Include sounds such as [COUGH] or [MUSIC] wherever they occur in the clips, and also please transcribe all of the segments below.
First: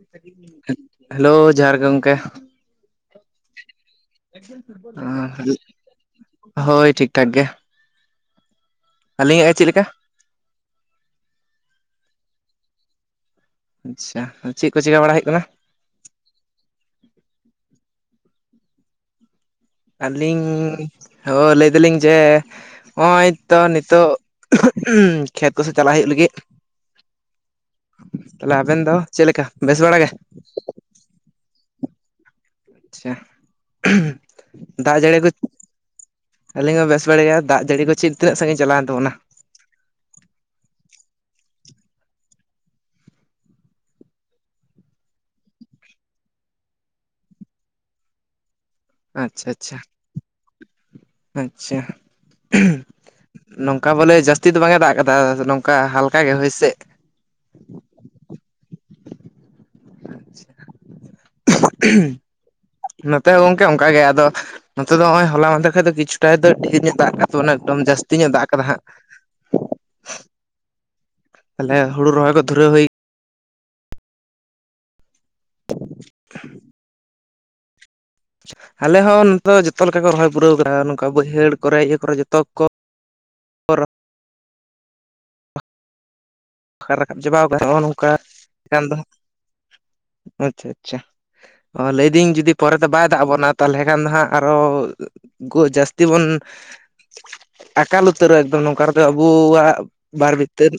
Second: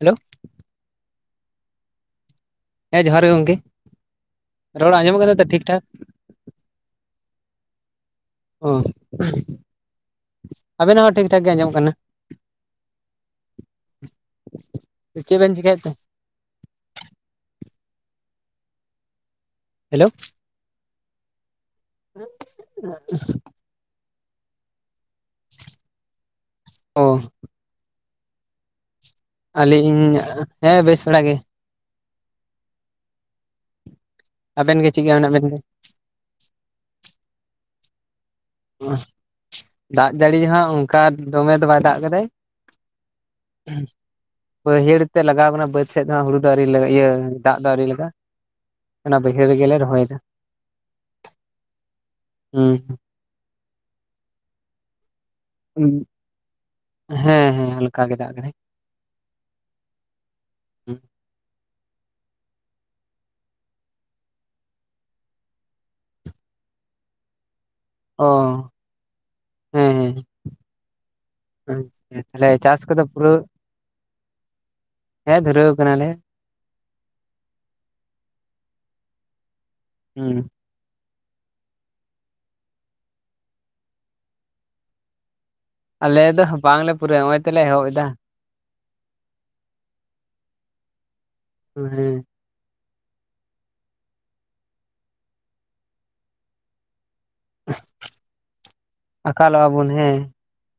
Hello hello ᱡᱚᱦᱟᱨ ᱜᱮ ᱜᱚᱝᱠᱮ ᱦᱮᱸ ᱡᱚᱦᱟᱨ ᱜᱮ ᱜᱚᱝᱠᱮ, ᱨᱚᱲ ᱟᱸᱡᱚᱢᱚᱜ ᱠᱟᱱᱟ ᱛᱚ ᱴᱷᱤᱠ ᱴᱷᱟᱠ? ᱦᱳᱭ ᱴᱷᱤᱠ ᱴᱷᱟᱠ ᱜᱮ᱾ ᱚ ᱟᱹᱞᱤᱧᱟᱜ ᱜᱮ ᱪᱮᱫ ᱞᱮᱠᱟ ᱟᱵᱮᱱᱟᱜ ᱦᱚᱸ ᱴᱷᱤᱠ ᱴᱷᱟᱠ ᱜᱮ ᱟᱸᱡᱚᱢᱚᱜ ᱠᱟᱱᱟ᱾ ᱟᱪᱪᱷᱟ ᱪᱮᱜ ᱠᱚ ᱪᱮᱠᱟ ᱵᱟᱲᱟ ᱦᱩᱭᱩᱜ ᱠᱟᱱᱟ? ᱪᱤᱠᱟᱭᱮᱫ ᱛᱮ? ᱦᱮᱞᱳ ᱟᱹᱞᱤᱧ ᱦᱳ ᱞᱟᱹᱭᱫᱟᱹᱞᱤᱧ ᱡᱮ ᱦᱚᱜ-ᱚᱭ ᱛᱚ ᱱᱤᱛᱳᱜ ᱩᱸ ᱠᱷᱮᱛ ᱠᱚᱥᱮᱪ ᱪᱟᱞᱟᱜ ᱦᱩᱭᱩᱜ ᱞᱟᱹᱜᱤᱫ, ᱚ ᱛᱟᱦᱞᱮ ᱟᱵᱮᱱ ᱫᱚ, ᱪᱮᱜ ᱞᱮᱠᱟ ᱵᱮᱥ ᱵᱟᱲᱟ ᱟᱹᱞᱤᱧ ᱜᱮ? ᱦᱮᱸ ᱵᱮᱥ ᱵᱟᱲᱟ ᱜᱮ᱾ ᱪᱷᱟ ᱟᱵᱮᱱ ᱜᱮ ᱫᱟᱜ ᱪᱮᱫᱠᱟ ᱡᱟᱹᱲᱤ ᱠᱚ ᱢᱮᱱᱟᱜ ᱵᱮᱱ ᱛᱮ ᱟᱹᱞᱤᱧ ᱦᱚᱸ ᱵᱮᱥ ᱵᱟᱲᱟ ᱜᱮᱭᱟ, ᱫᱟᱜ ᱡᱟᱹᱲᱤ ᱫᱚ ᱪᱮᱫ ᱛᱤᱱᱟᱹᱜ ᱥᱟᱺᱜᱤᱧ ᱪᱟᱞᱟᱣᱮᱱ ᱛᱟᱵᱚᱱᱟ? ᱫᱟᱜ ᱡᱟᱹᱲᱤ ᱦᱟᱸᱜ ᱚᱝᱠᱟ ᱫᱚᱢᱮ ᱫᱚ ᱵᱟᱭ ᱫᱟᱜ ᱠᱟᱫᱟᱭ, ᱵᱟᱹᱭᱦᱟᱹᱲ ᱛᱮᱜ ᱞᱟᱜᱟᱣ ᱟᱠᱟᱱᱟ ᱵᱟᱹᱫ ᱥᱮᱫ ᱫᱚ ᱦᱩᱲᱩ ᱫᱚ ᱟᱣᱨᱤ ᱞᱮ ᱤᱭᱟᱹ ᱫᱟᱜ ᱫᱚ ᱟᱹᱣᱨᱤ ᱞᱟᱜᱟ-ᱟ᱾ ᱚᱱᱟ ᱟᱪᱪᱷᱟ ᱵᱟᱹᱭᱦᱟᱹᱲ ᱜᱮᱞᱮ ᱟᱪᱪᱷᱟ ᱨᱚᱦᱚᱭ ᱫᱟ ᱟᱪᱪᱷᱟ ᱦᱩᱸ᱾ ᱱᱚᱝᱠᱟ ᱵᱚᱞᱮ ᱡᱟᱹᱥᱛᱤ ᱫᱚ ᱵᱟᱝ ᱮ ᱫᱟᱜ ᱠᱟᱫᱟ ᱱᱚᱝᱠᱟ ᱦᱟᱞᱠᱟ ᱜᱮ ᱦᱚᱳᱭᱥᱮᱜ? ᱦᱮᱸ ᱦᱮᱸ ᱦᱟᱞᱠᱟ ᱜᱮ ᱫᱟᱜ ᱠᱟᱫᱟᱭ᱾ ᱱᱚᱛᱮ ᱦᱚᱸ ᱜᱚᱝᱠᱮ ᱚᱝᱠᱟ ᱜᱮ, ᱟᱫᱚ ᱱᱚᱛᱮ ᱫᱚ ᱦᱚᱜ ᱚᱭ ᱦᱚᱞᱟ ᱢᱟᱸᱫᱷᱮᱨ ᱠᱷᱚᱡ ᱫᱚ ᱠᱤᱪᱷᱩᱴᱟᱜ ᱫᱚ ᱰᱷᱤᱨ ᱧᱚᱜ ᱫᱟᱜ ᱠᱟᱜ ᱛᱚ ᱚᱱᱮ ᱮᱠᱫᱚᱢ ᱡᱟᱹᱥᱛᱤ ᱚ ᱧᱚᱜ ᱫᱟᱜ ᱠᱟᱫᱟ ᱦᱟᱸᱜ᱾ ᱦᱮᱸ ᱛᱟᱦᱚᱞᱮ ᱦᱮᱸ ᱦᱩᱲᱩ ᱟ ᱨᱚᱦᱚᱭ ᱠᱚ ᱛᱟᱦᱞᱮ ᱫᱷᱩᱨᱟᱹᱣ ᱪᱟᱥ ᱦᱩᱭ ᱠᱚᱫᱚ ᱯᱩᱨᱟᱹᱣ ᱦᱮᱸ ᱫᱷᱩᱨᱟᱹᱣ ᱠᱟᱱᱟᱞᱮ᱾ [INAUDIBLE] ᱟᱞᱮ ᱦᱚᱸ ᱱᱚᱛᱮ ᱫᱚ ᱡᱚᱛᱚ ᱞᱮᱠᱟ ᱠᱚ ᱨᱚᱦᱚᱭ ᱦᱩᱸ ᱯᱩᱨᱟᱹᱣ ᱠᱟᱫᱟ ᱱᱚᱝᱠᱟ ᱵᱟᱹᱭᱦᱟᱹᱲ ᱠᱚᱨᱮ ᱤᱭᱟᱹ ᱠᱚᱨᱮ ᱡᱚᱛᱚᱜ ᱠᱚ, ᱟᱞᱮ ᱫᱚ ᱵᱟᱝᱞᱮ ᱨᱟᱠᱟᱵ ᱯᱩᱨᱟᱹᱣ ᱱᱚᱜᱼᱚᱭ ᱪᱟᱵᱟᱣ ᱛᱮᱞᱮ ᱠᱟᱱᱟ ᱱᱚᱜ-ᱚ ᱮᱦᱚᱵ ᱮᱫᱟ ᱱᱚᱝᱠᱟᱠᱟᱱ ᱫᱚ ᱦᱟᱸᱜ ᱟᱪᱪᱷᱟ ᱟᱪᱪᱷᱟ ᱚ ᱦᱮᱸ ᱞᱟᱹᱭᱫᱤᱧ ᱡᱩᱫᱤ ᱯᱚᱨᱮᱛᱮ ᱵᱟᱭ ᱫᱟᱜ ᱟᱵᱚᱱᱟ ᱛᱟᱞᱦᱮ ᱠᱷᱟᱱ ᱫᱚ ᱦᱟᱸᱜ ᱟᱨᱚ ᱜᱳ ᱡᱟᱹᱥᱛᱤ ᱵᱚᱱ ᱟᱠᱟᱞ ᱩᱛᱟᱹᱨᱚᱜ-ᱟ ᱮᱠᱫᱚᱢ ᱱᱚᱝᱠᱟ ᱨᱮᱫᱚ ᱟᱠᱟᱞᱚᱜᱼᱟ ᱟᱵᱩᱣᱟᱜ ᱵᱚᱱ ᱦᱮᱸ ᱵᱟᱨ ᱵᱷᱤᱛᱟᱹᱨ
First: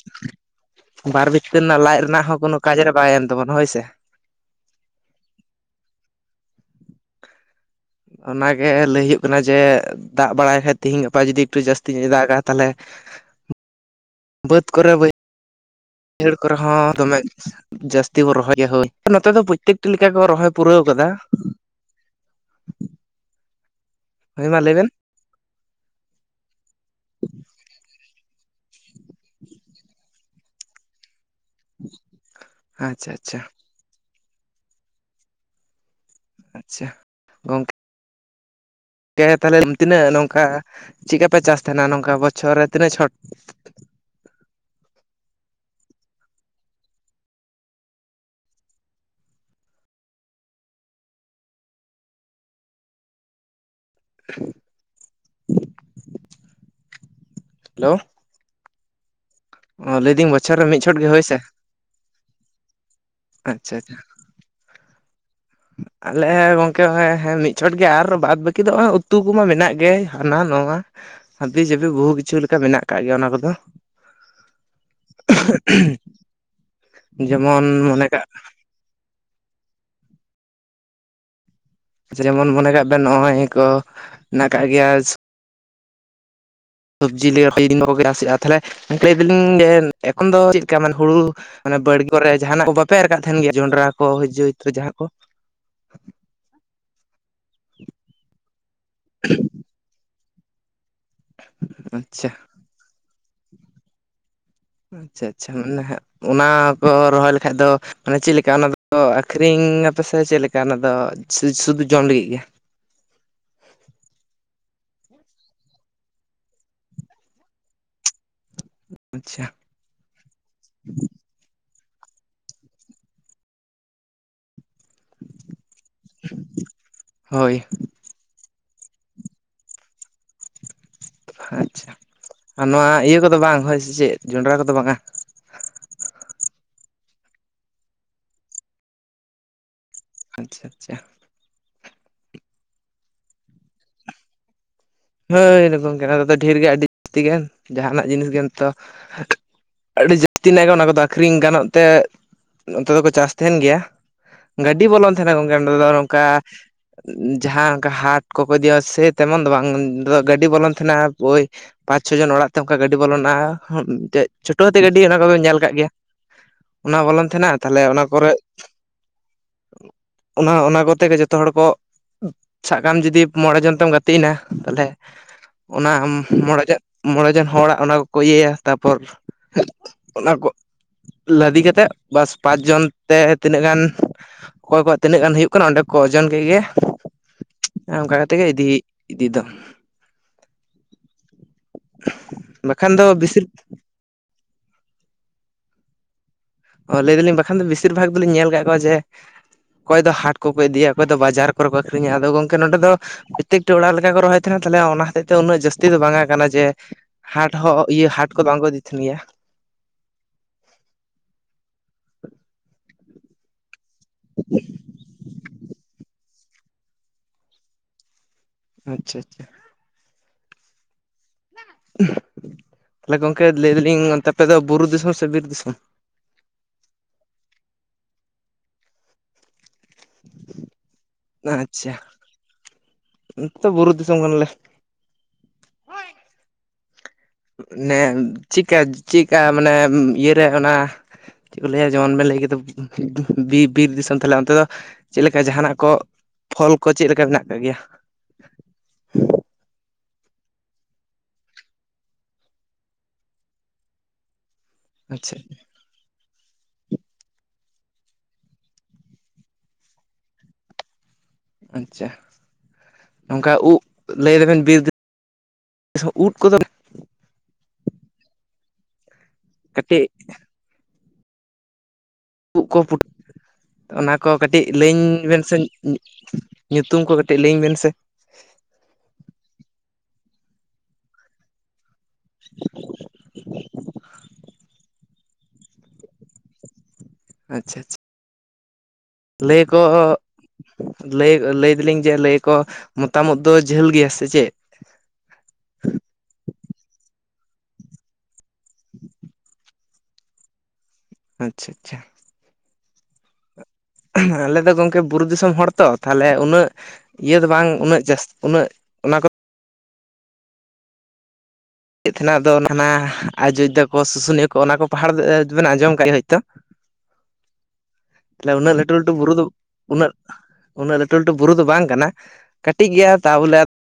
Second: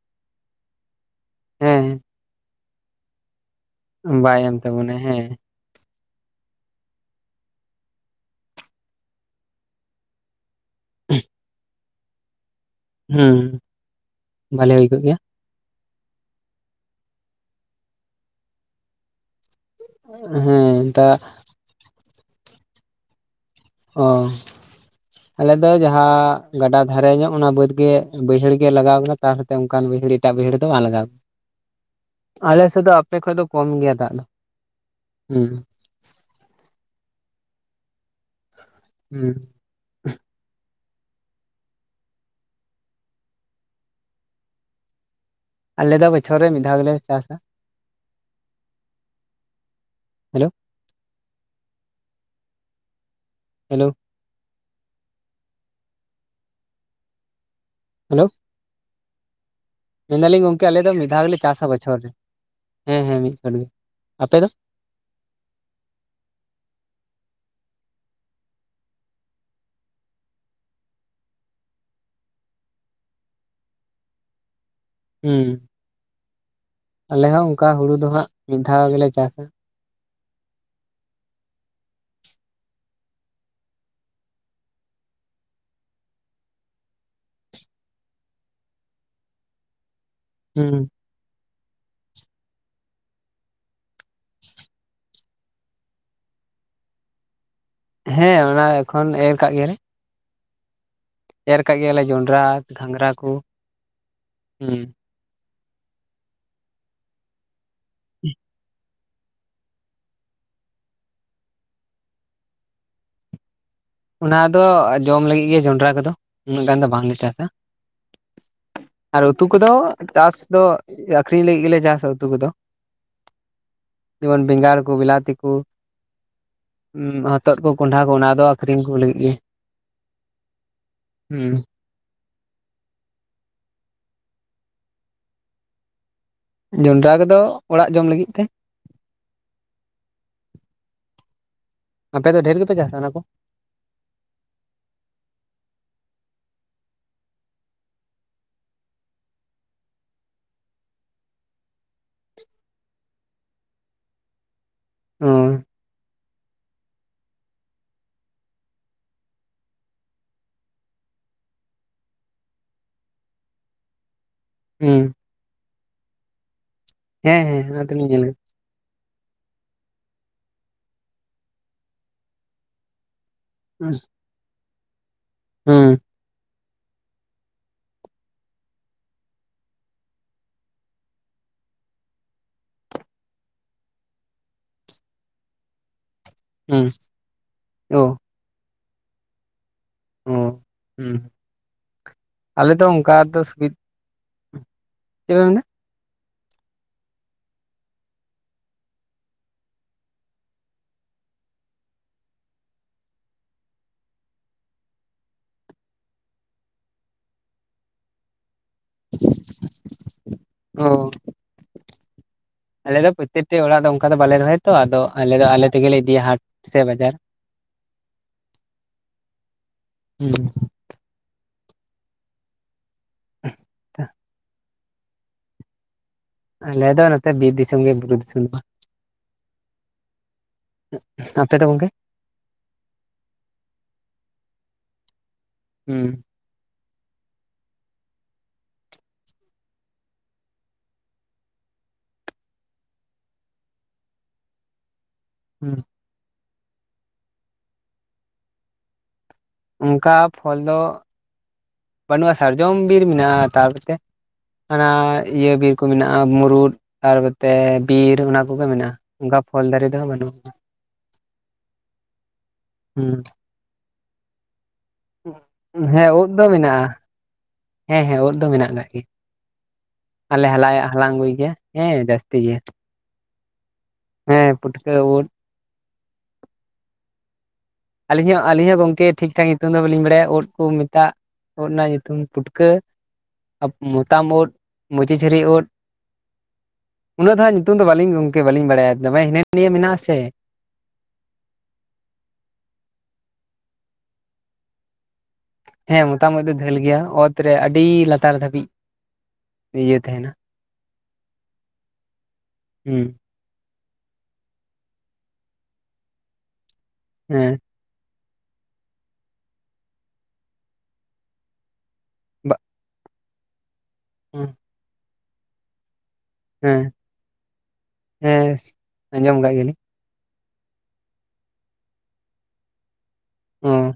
ᱵᱟᱨ ᱵᱤᱛᱛᱟᱹ ᱨᱮᱱᱟᱜ ᱦᱮᱸ ᱞᱟᱡ ᱨᱮᱱᱟᱜ ᱦᱚᱸ ᱠᱳᱱᱳ ᱠᱟᱡᱽ ᱨᱮ ᱵᱟᱭ ᱮᱢ ᱛᱟᱵᱚᱱᱟ ᱦᱳᱭ ᱥᱮ᱾ ᱵᱟᱭ ᱮᱢ ᱛᱟᱵᱚᱱᱟ ᱦᱮᱸ, ᱚᱱᱟᱜᱮ ᱞᱟᱹᱭ ᱦᱩᱭᱩᱜ ᱠᱟᱱᱟ ᱡᱮ ᱫᱟᱜ ᱵᱟᱲᱟᱭ ᱠᱷᱟᱡ ᱛᱤᱦᱤᱧ ᱜᱟᱯᱟ ᱡᱩᱫᱤ ᱮᱠᱴᱩ ᱡᱟᱥ ᱛᱤᱦᱤᱧᱮ ᱫᱟᱜ-ᱟ ᱛᱟᱦᱞᱮ ᱦᱩᱸ ᱵᱟᱹᱫᱽ ᱵᱷᱟᱞᱮ ᱦᱩᱭ ᱠᱚᱨᱮ ᱠᱚᱜ ᱵᱟᱹᱭ ᱜᱮᱭᱟ ᱦᱟᱹᱲ ᱠᱚᱨᱮ ᱦᱚᱸ ᱫᱚᱢᱮ ᱡᱟᱹᱥᱛᱤ ᱵᱚᱱ ᱨᱚᱦᱚᱭᱟ ᱦᱳᱭ ᱱᱚᱛᱮ ᱫᱚ ᱵᱟᱹᱭ ᱯᱤᱛ ᱞᱮᱠᱟ ᱠᱚ ᱨᱚᱦᱚᱭ ᱯᱩᱨᱟᱹᱣ ᱦᱮᱸ ᱛᱟ ᱠᱟᱫᱟ᱾ ᱚ᱾ ᱦᱳᱭ ᱢᱟ ᱞᱟᱹᱭᱵᱮᱱ᱾ ᱟᱞᱮ ᱫᱚ ᱡᱟᱦᱟᱸ ᱜᱟᱰᱟ ᱫᱷᱟᱨᱮ ᱧᱚᱜ ᱚᱱᱟ ᱵᱟᱹᱫ ᱜᱮ ᱵᱟᱹᱭᱦᱟᱹᱲ ᱜᱮ ᱞᱟᱜᱟᱣ ᱠᱟᱱᱟ᱾ ᱛᱟᱨᱦᱚᱛᱮ ᱚᱱᱠᱟᱱ ᱵᱟᱹᱭᱦᱟᱹᱲ ᱮᱴᱟᱜ ᱵᱟᱹᱭᱦᱟᱹᱲ ᱫᱚ ᱵᱟᱝ ᱞᱟᱜᱟᱣ ᱟᱞᱮ ᱥᱮᱫ ᱫᱚ ᱟᱪᱪᱷᱟ ᱟᱯᱮ ᱠᱷᱚᱡ ᱟᱪᱪᱷᱟ ᱫᱚ ᱠᱚᱢ ᱜᱮᱭᱟ ᱫᱟᱜ ᱫᱚ᱾ ᱦᱩᱸ᱾ ᱟᱪᱪᱷᱟ ᱜᱚᱝᱠᱮ᱾ ᱠᱮ ᱦᱩᱸ ᱛᱟᱦᱚᱞᱮ ᱛᱤᱱᱟᱹᱜ ᱱᱚᱝᱠᱟ ᱪᱮᱫᱠᱟ ᱯᱮ ᱪᱟᱥ ᱛᱟᱦᱮᱱᱟ ᱱᱚᱝᱠᱟ ᱵᱚᱪᱷᱚᱨ ᱨᱮ ᱛᱤᱱᱟᱹᱜ ᱪᱷᱚᱴ? ᱟᱞᱮ ᱫᱚ ᱵᱚᱪᱷᱚᱨ ᱨᱮ ᱢᱤᱫ ᱫᱷᱟᱣ ᱜᱮᱞᱮ ᱪᱟᱥᱟ᱾ ᱦᱮᱞᱳ᱾ ᱦᱮᱞᱳ᱾ ᱦᱮᱞᱳ᱾ ᱞᱟᱹᱭᱫᱟᱹᱧ ᱢᱮᱱᱫᱟᱞᱤᱧ ᱵᱚᱪᱷᱚᱨ ᱨᱮ ᱜᱚᱝᱠᱮ ᱟᱞᱮ ᱫᱚ ᱪᱷᱚᱴ ᱜᱮ ᱢᱤᱫ ᱫᱷᱟᱣ ᱦᱳᱭ ᱥᱮ ᱜᱮᱞᱮ ᱪᱟᱥᱟ ᱵᱚᱪᱷᱚᱨ ᱨᱮ᱾ ᱦᱮᱸ ᱦᱮᱸ ᱢᱤᱫ ᱪᱷᱚᱴ ᱜᱮ᱾ ᱟᱪᱪᱷᱟ ᱟᱪᱪᱷᱟ ᱟᱯᱮ ᱫᱚ? ᱟᱞᱮ ᱜᱚᱝᱠᱮᱸ ᱦᱚᱸᱜ-ᱚᱭ ᱢᱤᱫ ᱪᱷᱚᱴ ᱜᱮ ᱟᱨ ᱵᱟᱫ ᱵᱟᱹᱠᱤ ᱫᱚ ᱦᱚᱸᱜ-ᱚᱭ ᱩᱛᱩ ᱠᱚᱢᱟ ᱢᱮᱱᱟᱜ ᱜᱮ ᱦᱟᱱᱟ ᱱᱟᱣᱟ᱾ ᱦᱟᱹᱵᱤ ᱡᱟᱹᱵᱤ ᱵᱚᱦᱩ ᱠᱤᱪᱷᱩ ᱞᱮᱠᱟ ᱢᱮᱱᱟᱜ ᱟᱠᱟᱫ ᱜᱮᱭᱟ ᱚᱱᱟ ᱠᱚᱫᱚ᱾ [INAUDIBLE] [INAUDIBLE] ᱟᱞᱮ ᱦᱚᱸ ᱡᱮᱢᱚᱱ ᱚᱱᱠᱟ ᱦᱩᱲᱩ ᱢᱚᱱᱮ ᱫᱚ ᱠᱟᱜ ᱦᱟᱸᱜ ᱢᱤᱫ ᱫᱷᱟᱣ ᱜᱮᱞᱮ ᱪᱟᱥᱟ᱾ ᱡᱮᱢᱚᱱ ᱢᱚᱱᱮ ᱠᱟᱜ ᱵᱮᱱ ᱱᱚᱜᱼᱚᱭ ᱠᱚ ᱦᱮᱱᱟᱜ ᱟᱠᱟᱜ ᱜᱮᱭᱟ ᱥᱚᱵᱽᱡᱤ ᱞᱟᱹᱭᱟᱠᱚ [UNINTELLIGIBLE] ᱛᱟᱦᱚᱞᱮ ᱜᱚᱝᱠᱮ ᱞᱟᱹᱭ ᱫᱟᱞᱤᱧ ᱡᱮ ᱮᱠᱷᱚᱱ ᱫᱚ ᱪᱮᱫ ᱞᱮᱠᱟ ᱦᱩᱸ ᱢᱟᱱᱮ ᱦᱩᱲᱩ ᱢᱟᱱᱮ ᱵᱟᱲᱜᱮ ᱠᱚᱨᱮ ᱡᱟᱦᱟᱱᱟᱜ ᱠᱚ ᱵᱟᱯᱮ ᱮᱨ ᱠᱟᱫ ᱛᱟᱦᱮᱱ ᱜᱮᱭᱟ ᱡᱚᱱᱰᱨᱟ ᱠᱚ ᱡᱟᱹᱩ ᱛᱚ ᱡᱟᱦᱟᱸ ᱠᱚ? ᱦᱮᱸ ᱚᱱᱟ ᱮᱠᱷᱚᱱ ᱮᱨ ᱠᱟᱜ ᱜᱮᱭᱟᱞᱮ᱾ ᱮᱨ ᱠᱟᱜ ᱜᱮᱭᱟᱞᱮ ᱟᱪᱪᱷᱟ ᱡᱚᱱᱰᱨᱟ ᱜᱷᱟᱸᱜᱽᱨᱟ ᱠᱚ᱾ ᱦᱩᱸ᱾ ᱟᱪᱪᱷᱟ ᱟᱪᱪᱷᱟ ᱢᱟᱱᱮ ᱦᱟᱸᱜ ᱚᱱᱟ ᱠᱚ ᱨᱚᱦᱚᱭ ᱞᱮᱠᱷᱟᱡ ᱫᱚ ᱢᱟᱱᱮ ᱪᱮᱫ ᱞᱮᱠᱟ ᱚᱱᱟ ᱫᱚ ᱛᱚ ᱟᱹᱠᱷᱨᱤᱧ ᱟᱯᱮᱥᱮ ᱪᱮᱫ ᱞᱮᱠᱟ ᱚᱱᱟᱫᱚ ᱥᱩ-ᱥᱩᱫᱩ ᱡᱚᱢ ᱞᱟᱹᱜᱤᱫ ᱜᱮ? ᱚᱱᱟᱫᱚ ᱡᱚᱢ ᱞᱟᱹᱜᱤᱫ ᱜᱮ ᱡᱚᱱᱰᱨᱟ ᱠᱚᱫᱚ, ᱩᱱᱟᱹᱜ ᱜᱟᱱ ᱫᱚ ᱵᱟᱝᱞᱮ ᱪᱟᱥᱟ᱾ ᱟᱨ ᱟᱪᱪᱷᱟ ᱩᱛᱩ ᱠᱚᱫᱚ ᱪᱟᱥ ᱫᱚ ᱟᱹᱠᱷᱨᱤᱧ ᱞᱟᱹᱜᱤᱫ ᱜᱮᱞᱮ ᱡᱟᱥᱟ ᱩᱛᱩ ᱠᱚᱫᱚ᱾ ᱡᱮᱢᱚᱱ ᱵᱮᱸᱜᱟᱲ᱾ ᱠᱚ ᱵᱤᱞᱟᱛᱤ ᱠᱚ, ᱩᱸᱢ ᱦᱳᱭ ᱦᱚᱛᱚᱫ ᱠᱚ, ᱠᱚᱸᱰᱷᱟ ᱠᱚ, ᱚᱱᱟ ᱫᱚ ᱟᱠᱷᱨᱤᱧ ᱠᱚ ᱞᱟᱹᱜᱤᱫ ᱜᱮ᱾ ᱦᱩᱸ ᱟᱪᱷᱟ ᱟᱨ ᱱᱚᱣᱟ ᱤᱭᱟᱹ ᱠᱚᱫᱚ ᱵᱟᱝ ᱦᱳᱭ ᱥᱮ ᱪᱮᱫ ᱡᱚᱸᱰᱨᱟ ᱠᱚᱫᱚ ᱵᱟᱝᱟ? ᱡᱚᱱᱰᱨᱟ ᱠᱚᱫᱚ ᱚᱲᱟᱜ ᱡᱚᱢ ᱞᱟᱹᱜᱤᱫ ᱛᱮ᱾ ᱟᱪᱷᱟ ᱟᱪᱪᱷᱟ᱾ ᱟᱯᱮ ᱫᱚ ᱰᱷᱮᱨ ᱜᱮᱯᱮ ᱪᱟᱥᱟ ᱚᱱᱟ ᱠᱚ? ᱦᱳᱭ ᱨᱚ ᱜᱚᱝᱠᱮ ᱟᱞᱮ ᱫᱚ ᱰᱷᱮᱨ ᱜᱮᱭᱟ ᱟᱹᱰᱤ ᱡᱟᱹᱥᱛᱤ ᱜᱟᱱ ᱡᱟᱦᱟᱱᱟᱜ ᱡᱤᱱᱤᱥ ᱜᱮᱢ ᱛᱚ ᱟᱹᱰᱤ ᱡᱟᱹᱥᱛᱤ ᱨᱮᱱᱟᱜ ᱜᱮ ᱚᱱᱟ ᱠᱚᱫᱚ ᱟᱠᱷᱨᱤᱧ ᱜᱟᱱᱚᱜ ᱛᱮ ᱱᱚᱛᱮ ᱫᱚᱠᱚ ᱪᱟᱥ ᱛᱟᱦᱮᱱ ᱜᱮᱭᱟ᱾ ᱜᱟᱹᱰᱤ ᱵᱚᱞᱚᱱ ᱚ ᱛᱟᱦᱮᱱᱟ ᱜᱚᱝᱠᱮ ᱱᱚᱸᱰᱮ ᱫᱚ ᱱᱚᱝᱠᱟ ᱡᱟᱦᱟᱸ ᱚᱝᱠᱟ ᱦᱟᱴ ᱠᱚᱠᱚ ᱤᱫᱤᱭᱟᱤᱭᱟ ᱥᱮ ᱛᱮᱢᱚᱱ ᱫᱚ ᱵᱟᱝ᱾ ᱱᱚᱱᱛᱮ ᱫᱚ ᱜᱟᱹᱰᱤ ᱵᱚᱞᱚᱱ ᱛᱟᱦᱮᱱᱟ ᱳᱭ ᱯᱟᱸᱪ-ᱪᱷᱚ ᱡᱚᱱ ᱚᱲᱟᱜ ᱛᱮ ᱚᱱᱠᱟ ᱜᱟᱹᱰᱤ ᱵᱚᱞᱚᱱᱟ ᱦᱚᱸ ᱢᱤᱫᱴᱮᱡ ᱪᱷᱴᱳ ᱦᱟᱹᱛᱤ ᱜᱟᱹᱰᱤ ᱦᱩᱸ ᱚᱱᱟ ᱠᱚᱫᱚ ᱵᱮᱱ ᱧᱮᱞ ᱠᱟᱜ ᱜᱮᱭᱟ᱾ ᱚᱱᱟ ᱦᱚᱸ ᱵᱚᱞᱚᱱ ᱦᱮᱸ ᱛᱟᱦᱮᱱᱟ ᱟᱨ ᱦᱮᱸ ᱛᱟᱦᱚᱞᱮ ᱚᱱᱟ ᱫᱚᱞᱤᱧ ᱧᱮᱞ ᱠᱚᱨᱮᱜ ᱚᱱᱟ ᱚᱱᱟ ᱠᱚᱛᱮ ᱜᱮ ᱡᱚᱛᱚ ᱦᱚᱲ ᱠᱚ ᱥᱟᱵ ᱠᱟᱜ ᱢᱮ ᱡᱩᱫᱤ ᱢᱚᱬᱮ ᱡᱚᱱ ᱛᱮᱢ ᱦᱩᱸ ᱜᱟᱛᱮᱭᱱᱟ ᱛᱟᱦᱞᱮ ᱚᱱᱟ ᱢᱚᱬᱮ ᱡᱟᱜ ᱢᱚᱬᱮ ᱡᱚᱱ ᱦᱚᱲᱟᱜ ᱚᱱᱟ ᱠᱚᱠᱚ ᱤᱭᱟᱹᱭᱟ᱾ ᱛᱟᱯᱚᱨ ᱚᱱᱟ ᱠᱚ ᱞᱟᱫᱤ ᱠᱟᱛᱮᱫ ᱵᱟᱥ ᱯᱟᱸᱪ ᱡᱚᱱ ᱛᱮ ᱛᱤᱱᱟᱹᱜ ᱜᱟᱱ ᱚᱠᱚᱭ ᱠᱚᱣᱟᱜ ᱛᱤᱱᱟᱹᱜ ᱜᱟᱱ ᱦᱩᱭᱩᱜ ᱠᱟᱱᱟ ᱚᱸᱰᱮ ᱠᱚ ᱳᱡᱚᱱ ᱠᱮᱫ ᱜᱮ ᱦᱩᱸ ᱚ ᱚᱱᱠᱟ ᱠᱟᱛᱮ ᱜᱮ ᱤᱫᱤ ᱤᱫᱤ ᱫᱚ᱾ ᱚᱸ ᱦᱩ᱾ᱸ ᱟᱞᱮ ᱫᱚ ᱵᱟᱠᱷᱟᱱ ᱚᱱᱠᱟ ᱫᱚ ᱵᱮᱥᱤᱨ ᱥᱩᱵᱤᱫ ᱪᱮ ᱵᱮᱱ ᱢᱮᱱᱫᱟ? ᱚ ᱞᱟᱹᱭ ᱫᱟᱞᱤᱧ ᱵᱟᱠᱷᱟᱱ ᱫᱚ ᱵᱮᱥᱤᱨ ᱵᱷᱟᱜᱽ ᱫᱚᱞᱤᱧ ᱧᱮᱞ ᱟᱠᱟᱜ ᱠᱚᱣᱟ ᱡᱮ ᱚᱠᱚᱭ ᱫᱚ ᱦᱟᱴ ᱠᱚᱠᱚ ᱤᱫᱤᱭᱟ ᱚᱠᱚᱭ ᱫᱚ ᱵᱟᱡᱟᱨ ᱠᱚᱨᱮ ᱠᱚ ᱟᱹᱠᱷᱨᱤᱧᱟ, ᱟᱫᱚ ᱜᱚᱝᱠᱮ ᱱᱚᱸᱰᱮ ᱫᱚ ᱯᱨᱚᱛᱛᱮᱠᱴᱤ ᱚᱲᱟᱜ ᱞᱮᱠᱟ ᱠᱚ ᱨᱚᱦᱚᱭ ᱛᱟᱦᱮᱱᱟ, ᱛᱟᱦᱚᱞᱮ ᱚᱱᱟ ᱦᱚᱛᱮᱡ ᱛᱮ ᱩᱱᱟᱹᱜ ᱡᱟᱹᱥᱛᱤ ᱫᱚ ᱵᱟᱝ ᱟᱠᱟᱱᱟ ᱡᱮ ᱦᱟᱴ ᱦᱚᱸ ᱤᱭᱟᱹ ᱦᱟᱴ ᱠᱚ ᱵᱟᱝ ᱠᱚ ᱤᱫᱤ ᱛᱟᱦᱮᱱ ᱜᱮᱭᱟ᱾ ᱚ᱾ ᱟᱞᱮ ᱫᱚ ᱯᱨᱚᱛᱮᱠᱴᱤ ᱚᱲᱟᱜ ᱫᱚ ᱚᱱᱠᱟ ᱫᱚ ᱵᱟᱞᱮ ᱨᱚᱦᱚᱭᱟ ᱛᱚ, ᱟᱫᱚ ᱟᱞᱮ ᱫᱚ ᱟᱞᱮ ᱛᱮᱜᱮ ᱞᱮ ᱤᱫᱤᱭᱟ ᱦᱟᱴ ᱥᱮ ᱵᱟᱡᱟᱨ᱾ ᱟᱪᱪᱷᱟ ᱟᱪᱪᱷᱟ᱾ ᱦᱩᱸ᱾ ᱩᱸᱦ ᱛᱟᱦᱞᱮ ᱜᱚᱝᱠᱮ ᱞᱟᱹᱭ ᱫᱟᱞᱤᱧ ᱚᱱᱛᱮ ᱟᱯᱮ ᱫᱚ ᱵᱩᱨᱩ ᱫᱤᱥᱚᱢ ᱥᱮ ᱵᱤᱨ ᱫᱤᱥᱚᱢ? ᱟᱞᱮ ᱫᱚ ᱱᱚᱛᱮ ᱵᱤᱨ ᱫᱤᱥᱚᱢ ᱜᱮ ᱵᱩᱨᱩ ᱫᱤᱥᱚᱢ ᱫᱚ ᱵᱟ᱾ ᱵᱟᱝ ᱟᱯᱮ ᱫᱚ ᱜᱚᱝᱠᱮ ᱟᱪᱪᱷᱟ ᱱᱚᱛᱮ ᱵᱩᱨᱩ ᱫᱤᱥᱚᱢ ᱠᱟᱱᱟᱞᱮ᱾ ᱦᱩᱸ᱾ ᱢᱟᱱᱮ ᱪᱤᱜ ᱠᱟ ᱪᱤᱜ ᱠᱟ ᱢᱟᱱᱮ ᱤᱭᱟᱹᱨᱮ ᱚᱱᱟ ᱪᱮᱫ ᱠᱚ ᱞᱟᱹᱭᱟ ᱡᱮᱢᱚᱱ ᱵᱮᱱ ᱞᱟᱹᱭ ᱠᱮᱫᱟ ᱵᱤᱼᱵᱤᱨ ᱫᱤᱥᱚᱢ ᱛᱟᱦᱞᱮ ᱚᱱᱛᱮ ᱫᱚ ᱪᱮᱫ ᱞᱮᱠᱟ ᱡᱟᱦᱟᱱᱟᱜ ᱦᱩᱸ ᱠᱚ ᱯᱷᱚᱞ ᱠᱚ ᱪᱮᱫ ᱞᱮᱠᱟ ᱢᱮᱱᱟᱜ ᱠᱟᱜ ᱜᱮᱭᱟ? ᱚᱝᱠᱟ ᱯᱷᱚᱞ ᱫᱚ ᱵᱟᱹᱱᱩᱜᱼᱟ ᱥᱟᱨᱡᱚᱢ ᱵᱤᱨ ᱢᱮᱱᱟᱜᱼᱟ ᱛᱟᱨᱯᱚᱨ ᱛᱮ ᱚᱱᱟ ᱟᱪᱪᱷᱟ ᱤᱭᱟᱹ ᱵᱤᱨ ᱠᱚ ᱢᱮᱱᱟᱜᱼᱟ ᱢᱩᱨᱩᱫ ᱛᱟᱨᱯᱚᱛᱮ ᱵᱤᱨ ᱚᱱᱟ ᱠᱚᱜᱮ ᱢᱮᱱᱟᱜᱼᱟ, ᱚᱝᱠᱟ ᱯᱷᱚᱞ ᱫᱟᱨᱮ ᱫᱚ ᱦᱟᱸᱜ ᱵᱟᱹᱱᱩᱜᱼᱟ᱾ [INAUDIBLE] ᱟᱪᱪᱷᱟ᱾ ᱦᱩᱸ ᱱᱚᱝᱠᱟ ᱩᱜ ᱞᱟᱹᱭ ᱫᱟᱵᱮᱱ ᱵᱤᱨ [UNINTELLIGIBLE] ᱩᱫ ᱠᱚᱫᱚ ᱟᱸᱦ ᱦᱮᱸ ᱦᱮᱸ ᱳᱫ ᱫᱚ ᱢᱮᱱᱟᱜ ᱠᱟᱜ ᱜᱮ᱾ ᱠᱟᱴᱤᱜ ᱟᱞᱮ ᱦᱟᱞᱟᱭᱟ ᱦᱟᱞᱟᱝ ᱟᱹᱜᱩᱭ ᱜᱮᱭᱟ ᱦᱮᱸ ᱡᱟᱹᱥ ᱩᱜ ᱠᱚ ᱯᱩᱴ ᱚᱱᱟ ᱠᱚ ᱦᱮᱸ ᱠᱟᱹᱴᱤᱡ ᱯᱩᱴᱠᱟᱹ ᱞᱟᱹᱭᱟᱹᱧ ᱩᱫ ᱵᱮᱱ ᱥᱮ᱾ ᱧᱩᱛᱩᱢ ᱠᱚ ᱠᱟᱹᱴᱤᱡ ᱞᱟᱹᱭᱟᱹᱧ ᱵᱤᱱ ᱥᱮ᱾ ᱟᱹᱞᱤᱧ ᱦᱚᱸ ᱟᱹᱞᱤᱧ ᱦᱚᱸ ᱜᱚᱝᱠᱮ ᱴᱷᱤᱠ ᱴᱷᱟᱠ ᱧᱩᱛᱩᱢ ᱫᱚ ᱵᱟᱟᱹᱞᱤᱧ ᱵᱟᱲᱟᱭᱟ ᱳᱫ ᱠᱚ ᱢᱮᱛᱟᱜ ᱳᱫ ᱨᱮᱱᱟᱜ ᱛᱩᱢ ᱯᱩᱴᱠᱟᱹ ᱟᱨ ᱢᱚᱛᱟᱢ ᱳᱫ, ᱢᱩᱪᱤ ᱪᱷᱟᱹᱨᱤ ᱳᱫ ᱩᱱᱟᱹᱜ ᱫᱚ ᱦᱟᱸᱜ ᱧᱩᱛᱩᱢ ᱟᱪᱪᱷᱟ ᱫᱚ ᱟᱪᱪᱷᱟ ᱵᱟᱹᱞᱤᱧ ᱜᱚᱝᱠᱮ ᱵᱟᱹᱞᱤᱧ ᱵᱟᱲᱟᱭᱟ᱾ ᱫᱚᱢᱮ ᱦᱤᱱᱟᱹ ᱞᱟᱹᱭ ᱱᱤᱭᱟᱹ ᱟᱠᱚ ᱢᱮᱱᱟᱜ ᱟᱥᱮ ᱞᱟᱹᱭ ᱞᱟᱹᱭ ᱫᱟᱹᱞᱤᱧ ᱡᱮ ᱞᱟᱹᱭ ᱟᱠᱚ ᱢᱚᱛᱟᱢ ᱩᱫ ᱫᱚ ᱡᱷᱟᱹᱞ ᱜᱮᱭᱟ ᱥᱮ ᱪᱮᱫ? ᱦᱮᱸ ᱢᱚᱛᱟᱢ ᱫᱚ ᱝᱷᱟᱹᱞ ᱜᱮᱭᱟ, ᱚᱛ ᱨᱮ ᱟᱹᱰᱤ ᱞᱟᱛᱟᱨ ᱫᱷᱟᱹᱵᱤᱡ᱾ ᱤᱭᱟᱹ ᱛᱟᱦᱮᱱᱟ᱾ ᱟᱪᱪᱷᱟ ᱟᱪᱪᱷᱟ᱾ ᱦᱮᱸ᱾ ᱟᱞᱮ ᱫᱚ ᱜᱚᱢᱠᱮ ᱵᱩᱨᱩ ᱫᱤᱥᱚᱢ ᱦᱚᱲ ᱛᱚ, ᱛᱟᱦᱚᱞᱮ ᱩᱱᱟᱹᱜ ᱤᱭᱟᱹ ᱫᱚ ᱦᱮᱸ ᱵᱟᱝ ᱩᱱᱟᱹᱜ ᱡᱟᱹᱥ ᱩᱱᱟᱹᱜ ᱚᱱᱟ ᱠᱚᱫᱚ ᱪᱮᱫ ᱛᱮᱱᱟᱜ ᱫᱚ ᱵᱟ ᱚᱱᱟ ᱚᱱᱟ ᱟᱡᱳᱫᱽᱫᱷᱟ ᱠᱚ ᱥᱩᱥᱩᱱᱤᱭᱟ ᱠᱚ ᱚᱱᱟ ᱠᱚ ᱯᱟᱦᱟᱲ ᱵᱮᱱ ᱟᱸᱡᱚᱢ ᱠᱟᱜ ᱜᱮᱭᱟ ᱦᱳᱭ ᱛᱚ ᱦᱮᱸ ᱦᱮᱸ ᱛᱟᱦᱞᱮ ᱩᱱᱟᱹᱜ ᱞᱟᱹᱴᱩ ᱞᱟᱹᱴᱩ ᱵᱩᱨᱩ ᱟᱸᱡᱚᱢ ᱫᱚ ᱠᱟᱜ ᱜᱮᱭᱟᱞᱤᱧ ᱩᱱᱟᱹᱜ ᱩᱱᱟᱹᱜ ᱞᱟᱹᱴᱩ ᱞᱟᱹᱴᱩ ᱵᱩᱨᱩ ᱫᱚ ᱵᱟᱝ ᱠᱟᱱᱟ, ᱠᱟᱹᱴᱤᱡ ᱜᱮᱭᱟ ᱛᱟ ᱵᱚᱞᱮ ᱦᱚᱸ᱾